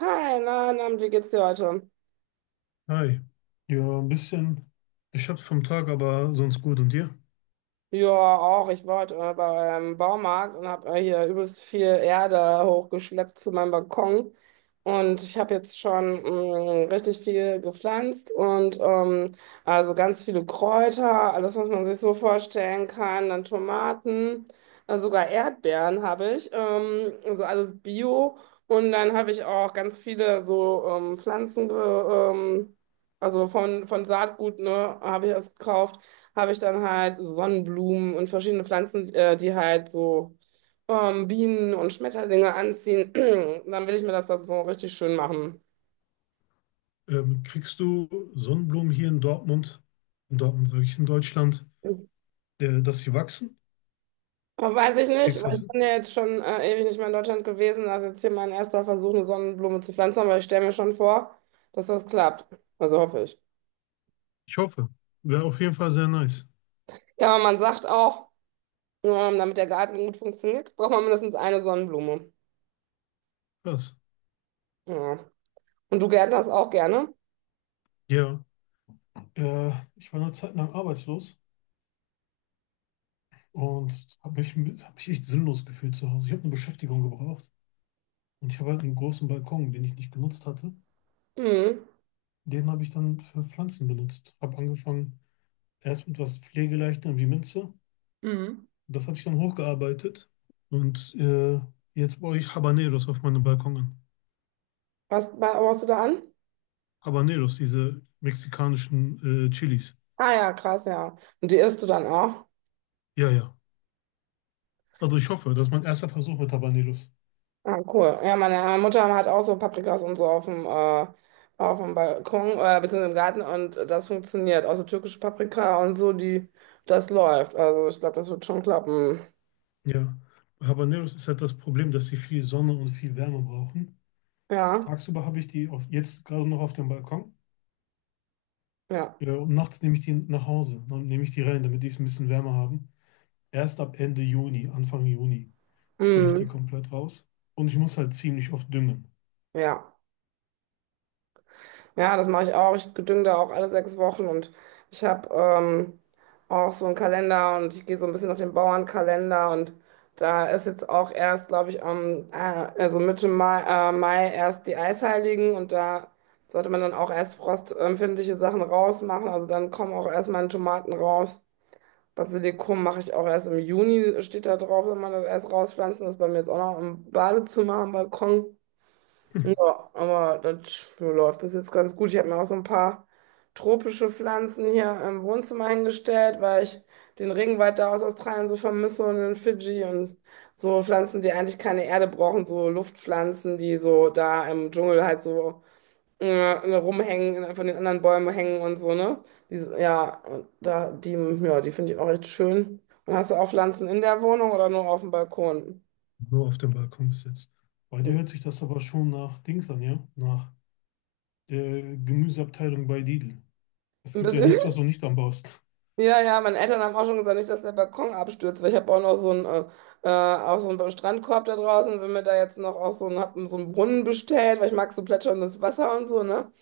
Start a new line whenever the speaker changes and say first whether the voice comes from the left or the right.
right: Hi, mein Name ist Georgio.
left: Hi. Ja, ein bisschen. Ich hab's vom Tag, aber sonst gut. Und dir?
right: Ja, auch. Ich war heute beim Baumarkt und habe hier übelst viel Erde hochgeschleppt zu meinem Balkon. Und ich habe jetzt schon richtig viel gepflanzt und also ganz viele Kräuter, alles, was man sich so vorstellen kann, dann Tomaten, sogar Erdbeeren habe ich, also alles Bio. Und dann habe ich auch ganz viele so Pflanzen, ähm, also von Saatgut, ne, habe ich erst gekauft habe ich dann halt Sonnenblumen und verschiedene Pflanzen, die halt so Bienen und Schmetterlinge anziehen. Dann will ich mir das so richtig schön machen.
left: Kriegst du Sonnenblumen hier in Dortmund sage ich, in Deutschland, dass sie wachsen?
right: Aber weiß ich nicht,
left: Kriegst du
right: weil
left: das
right: ich
left: hin?
right: bin ja jetzt schon ewig nicht mehr in Deutschland gewesen. Das ist jetzt hier mein erster Versuch, eine Sonnenblume zu pflanzen, aber ich stelle mir schon vor, dass das klappt. Also hoffe ich.
left: Ich hoffe. Wäre auf jeden Fall sehr nice.
right: Ja, aber man sagt auch, damit der Garten gut funktioniert, braucht man mindestens eine Sonnenblume.
left: Krass.
right: Ja. Und du gärtnerst auch gerne?
left: Ja, äh, ich war eine Zeit lang arbeitslos und hab mich echt sinnlos gefühlt zu Hause. Ich habe eine Beschäftigung gebraucht und ich habe halt einen großen Balkon, den ich nicht genutzt hatte.
right: Mhm.
left: Den habe ich dann für Pflanzen benutzt. Habe angefangen erst mit was Pflegeleichtem wie Minze.
right: Mhm.
left: Das hat sich dann hochgearbeitet und jetzt baue ich Habaneros auf meinem Balkon an.
right: Was baust du da an?
left: Habaneros, diese mexikanischen Chilis.
right: Ah ja, krass, ja. Und die isst du dann auch?
left: Ja, ja. Also ich hoffe, das ist mein erster Versuch mit Habaneros.
right: Ah, cool. Ja, meine Mutter hat auch so Paprikas und so auf dem Balkon, beziehungsweise im Garten und das funktioniert. Also türkische Paprika und so, die, das läuft. Also ich glaube, das wird schon klappen.
left: Ja. Bei Habaneros ist halt das Problem, dass sie viel Sonne und viel Wärme brauchen.
right: Ja,
left: Tagsüber habe ich die auf, jetzt gerade noch auf dem Balkon.
right: ja.
left: Ja, und nachts nehme ich die nach Hause. Dann nehme ich die rein, damit die es ein bisschen wärmer haben. Erst ab Ende Juni, Anfang Juni, stelle ich die
right: Mm,
left: komplett raus. Und ich muss halt ziemlich oft düngen.
right: ja. Ja, das mache ich auch. Ich gedüng da auch alle 6 Wochen und ich habe auch so einen Kalender und ich gehe so ein bisschen nach dem Bauernkalender und da ist jetzt auch erst, glaube ich, am, also Mitte Mai, Mai erst die Eisheiligen und da sollte man dann auch erst frostempfindliche Sachen rausmachen. Also dann kommen auch erst meine Tomaten raus. Basilikum mache ich auch erst im Juni, steht da drauf, wenn man das erst rauspflanzen. Das ist bei mir jetzt auch noch im Badezimmer am Balkon. Ja, aber das läuft bis jetzt ganz gut. Ich habe mir auch so ein paar tropische Pflanzen hier im Wohnzimmer hingestellt, weil ich den Regenwald da aus Australien so vermisse und in Fidschi und so Pflanzen, die eigentlich keine Erde brauchen, so Luftpflanzen, die so da im Dschungel halt so ne, rumhängen, von den anderen Bäumen hängen und so, ne? Die, ja, und da, die, ja, die finde ich auch echt schön. Und hast du auch Pflanzen in der Wohnung oder nur auf dem Balkon?
left: Nur auf dem Balkon bis jetzt. Bei dir hört sich das aber schon nach Dings an, ja? Nach der Gemüseabteilung bei Lidl. Es
right: Ein
left: gibt ja
right: bisschen.
left: nichts, was du nicht anbaust.
right: Ja, ja, meine Eltern haben auch schon gesagt, nicht, dass der Balkon abstürzt, weil ich habe auch noch so einen, auch so einen Strandkorb da draußen. Wenn mir da jetzt noch auch so einen, hab so einen Brunnen bestellt, weil ich mag so plätscherndes Wasser und so, ne?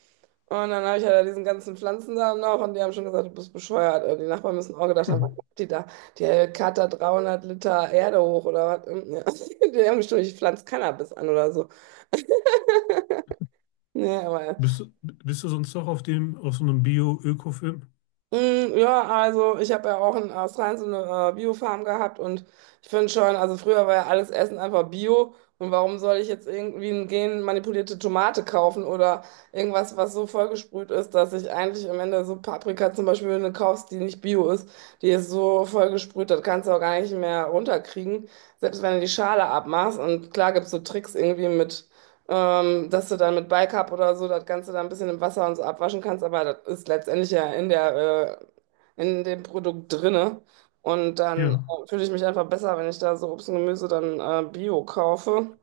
right: Und dann habe ich ja da diesen ganzen Pflanzen da noch und die haben schon gesagt, du bist bescheuert. Die Nachbarn müssen auch gedacht haben, was
left: Hm.
right: macht die da? Die Kater 300 Liter Erde hoch oder was? Ja. Die haben bestimmt, ich pflanze Cannabis an oder so. Nee, aber
left: Bist du sonst noch auf so einem Bio-Öko-Film?
right: Ja, also ich habe ja auch in Australien so eine Biofarm gehabt und ich finde schon, also früher war ja alles Essen einfach Bio und warum soll ich jetzt irgendwie eine genmanipulierte Tomate kaufen oder irgendwas, was so vollgesprüht ist, dass ich eigentlich am Ende so Paprika zum Beispiel wenn du kaufst, die nicht Bio ist, die ist so vollgesprüht, das kannst du auch gar nicht mehr runterkriegen, selbst wenn du die Schale abmachst und klar gibt's so Tricks irgendwie mit dass du dann mit Bicarb oder so das Ganze dann ein bisschen im Wasser und so abwaschen kannst, aber das ist letztendlich ja in der, in dem Produkt drinne. Und dann
left: Ja,
right: fühle ich mich einfach besser, wenn ich da so Obst und Gemüse dann Bio kaufe.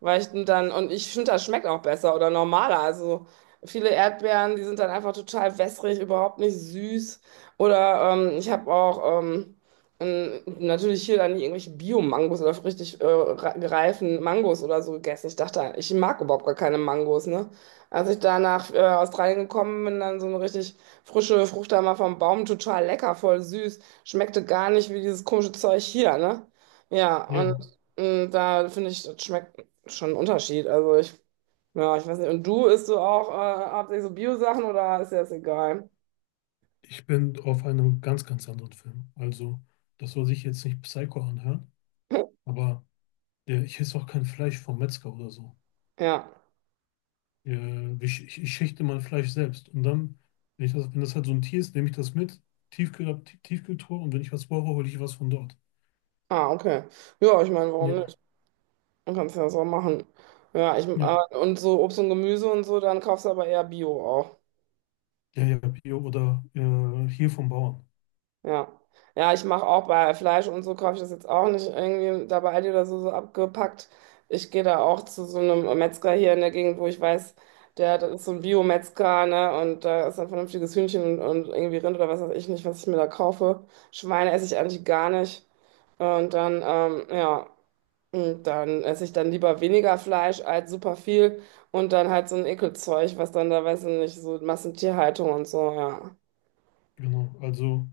right: Weil ich dann, und ich finde, das schmeckt auch besser oder normaler. Also viele Erdbeeren, die sind dann einfach total wässrig, überhaupt nicht süß. Oder ich habe auch natürlich hier dann irgendwelche Bio-Mangos oder richtig reifen Mangos oder so gegessen. Ich dachte, ich mag überhaupt gar keine Mangos, ne? Als ich da nach Australien gekommen bin, dann so eine richtig frische Frucht da mal vom Baum, total lecker, voll süß. Schmeckte gar nicht wie dieses komische Zeug hier, ne? Ja, und.
left: ja.
right: Da finde ich, das schmeckt schon ein Unterschied. Also ich, ja, ich weiß nicht. Und du isst du auch hauptsächlich so Bio-Sachen oder ist dir das egal?
left: Ich bin auf einem ganz, ganz anderen Film. Also, das soll sich jetzt nicht Psycho anhören, aber ich esse auch kein Fleisch vom Metzger oder so.
right: Ja.
left: Ja, ich schächte mein Fleisch selbst. Und dann, wenn das halt so ein Tier ist, nehme ich das mit, Tiefkühltruhe und wenn ich was brauche, hole ich was von dort.
right: Ah, okay. Ja, ich meine, warum nicht?
left: Ja,
right: Man kann es ja so machen. Ja, ich,
left: ja,
right: und so Obst und Gemüse und so, dann kaufst aber eher Bio auch.
left: ja, ja, Bio oder hier vom Bauern.
right: Ja. Ja, ich mache auch bei Fleisch und so kaufe ich das jetzt auch nicht irgendwie da bei Aldi oder so, so abgepackt. Ich gehe da auch zu so einem Metzger hier in der Gegend, wo ich weiß, der, das ist so ein Bio-Metzger, ne? Und da ist ein vernünftiges Hühnchen und, irgendwie Rind oder was weiß ich nicht, was ich mir da kaufe. Schweine esse ich eigentlich gar nicht. Und dann, ja, und dann esse ich dann lieber weniger Fleisch als super viel und dann halt so ein Ekelzeug, was dann da, weiß ich nicht, so Massentierhaltung und so, ja.
left: Genau. Also,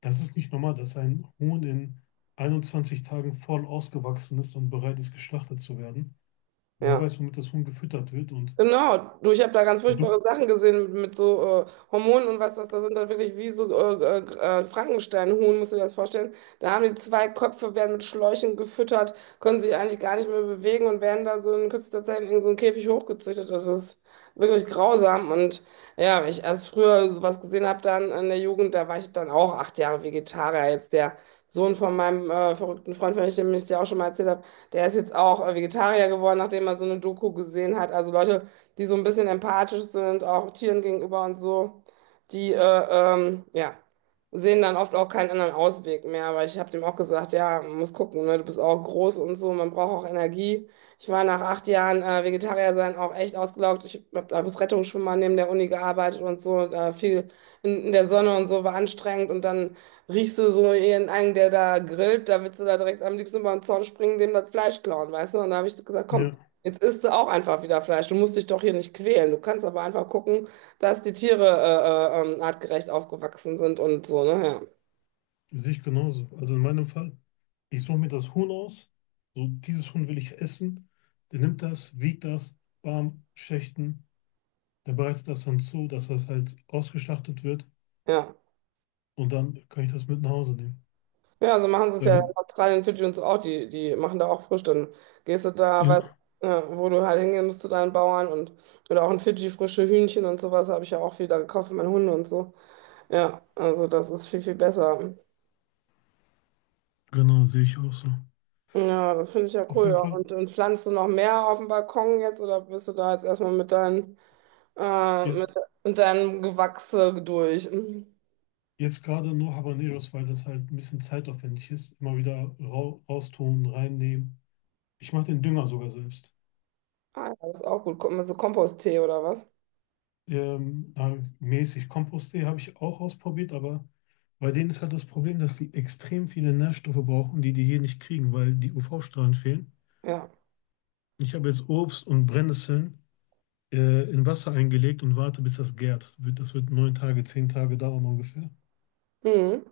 left: das ist nicht normal, dass ein Huhn in 21 Tagen voll ausgewachsen ist und bereit ist, geschlachtet zu werden. Wer
right: Ja.
left: weiß, womit das Huhn gefüttert wird und
right: Genau, du, ich habe da ganz
left: du,
right: furchtbare Sachen gesehen mit so Hormonen und was das da sind, dann wirklich wie so Frankensteinhuhn, musst du dir das vorstellen. Da haben die zwei Köpfe, werden mit Schläuchen gefüttert, können sich eigentlich gar nicht mehr bewegen und werden da so in kürzester Zeit in so einen Käfig hochgezüchtet. Das ist wirklich grausam. Und ja, wenn ich erst früher sowas gesehen habe, dann in der Jugend, da war ich dann auch 8 Jahre Vegetarier. Jetzt der Sohn von meinem verrückten Freund, von dem ich dir auch schon mal erzählt habe, der ist jetzt auch Vegetarier geworden, nachdem er so eine Doku gesehen hat. Also Leute, die so ein bisschen empathisch sind, auch Tieren gegenüber und so, die ja, sehen dann oft auch keinen anderen Ausweg mehr. Aber ich habe dem auch gesagt, ja, man muss gucken, ne? Du bist auch groß und so, man braucht auch Energie. Ich war nach 8 Jahren Vegetarier sein auch echt ausgelaugt. Ich habe als Rettungsschwimmer neben der Uni gearbeitet und so, und, viel in der Sonne und so, war anstrengend und dann riechst du so ihren einen, der da grillt, da willst du da direkt am liebsten über den Zaun springen, dem das Fleisch klauen, weißt du? Und da habe ich gesagt, komm,
left: ja.
right: jetzt isst du auch einfach wieder Fleisch. Du musst dich doch hier nicht quälen. Du kannst aber einfach gucken, dass die Tiere artgerecht aufgewachsen sind und so, ne?
left: Sehe ich genauso. Also in meinem Fall, ich suche mir das Huhn aus. So, dieses Huhn will ich essen. Der nimmt das, wiegt das, bam, Schächten. Der bereitet das dann zu, dass das halt ausgeschlachtet wird.
right: Ja.
left: Und dann kann ich das mit nach Hause nehmen.
right: Ja, ja so machen sie es
left: Weil
right: ja
left: wir-
right: in Australien, Fidschi und so auch. Die, die machen da auch frisch. Dann gehst du da,
left: Ja,
right: weißt, ja, wo du halt hingehen musst zu deinen Bauern und oder auch in Fidschi frische Hühnchen und sowas habe ich ja auch wieder gekauft für meine Hunde und so. Ja, also das ist viel, viel besser.
left: genau, sehe ich auch so.
right: Ja, das finde ich ja
left: Auf
right: cool.
left: jeden
right: Ja.
left: Fall,
right: Und, pflanzt du noch mehr auf dem Balkon jetzt oder bist du da jetzt erstmal mit deinen. Äh, mit,
left: jetzt,
right: mit deinem Gewächse durch. Mhm.
left: jetzt gerade nur Habaneros, weil das halt ein bisschen zeitaufwendig ist. Immer wieder raustun, reinnehmen. Ich mache den Dünger sogar selbst.
right: Ah, ja, das ist auch gut. So Komposttee oder was?
left: Na, mäßig. Kompost.de habe ich auch ausprobiert, aber bei denen ist halt das Problem, dass sie extrem viele Nährstoffe brauchen, die die hier nicht kriegen, weil die UV-Strahlen fehlen.
right: Ja.
left: Ich habe jetzt Obst und Brennnesseln in Wasser eingelegt und warte, bis das gärt. Das wird 9 Tage, 10 Tage dauern ungefähr.
right: Mhm.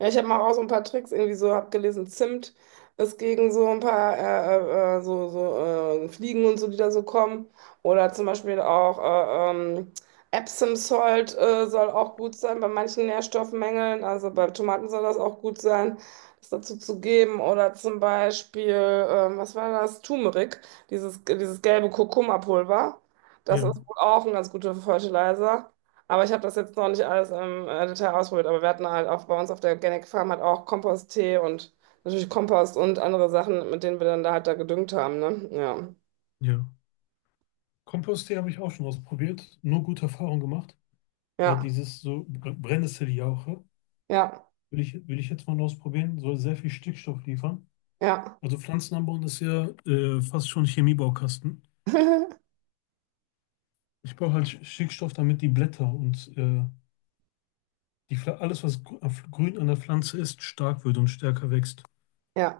right: Ja, ich habe mal auch so ein paar Tricks irgendwie so abgelesen. Zimt ist gegen so ein paar so Fliegen und so, die da so kommen. Oder zum Beispiel auch Epsom Salt soll auch gut sein bei manchen Nährstoffmängeln. Also bei Tomaten soll das auch gut sein, das dazu zu geben. Oder zum Beispiel, was war das? Turmeric, dieses gelbe Kurkuma-Pulver. Das
left: Ja,
right: ist wohl auch ein ganz guter Fertilizer. Aber ich habe das jetzt noch nicht alles im Detail ausprobiert. Aber wir hatten halt auch bei uns auf der Organic Farm halt auch Komposttee und natürlich Kompost und andere Sachen, mit denen wir dann da halt da gedüngt haben, ne? Ja.
left: ja. Kompost.de habe ich auch schon ausprobiert, nur gute Erfahrungen gemacht. Weil
right: Ja.
left: dieses Brennnesseljauche
right: Ja.
left: will ich jetzt mal ausprobieren, soll sehr viel Stickstoff liefern.
right: Ja.
left: Also Pflanzen anbauen ist ja fast schon Chemiebaukasten. Ich brauche halt Stickstoff, damit die Blätter und alles, was grün an der Pflanze ist, stark wird und stärker wächst.
right: Ja.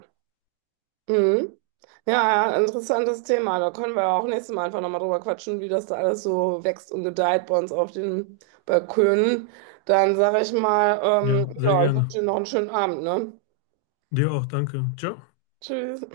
right: Mhm. Ja, ja, interessantes Thema. Da können wir auch nächstes Mal einfach nochmal drüber quatschen, wie das da alles so wächst und gedeiht bei uns auf den Balkönen. Dann sage ich mal,
left: Ja, sehr
right: ja, ich wünsche
left: gerne.
right: dir noch einen schönen Abend, ne?
left: Dir auch, danke. Ciao.
right: Tschüss.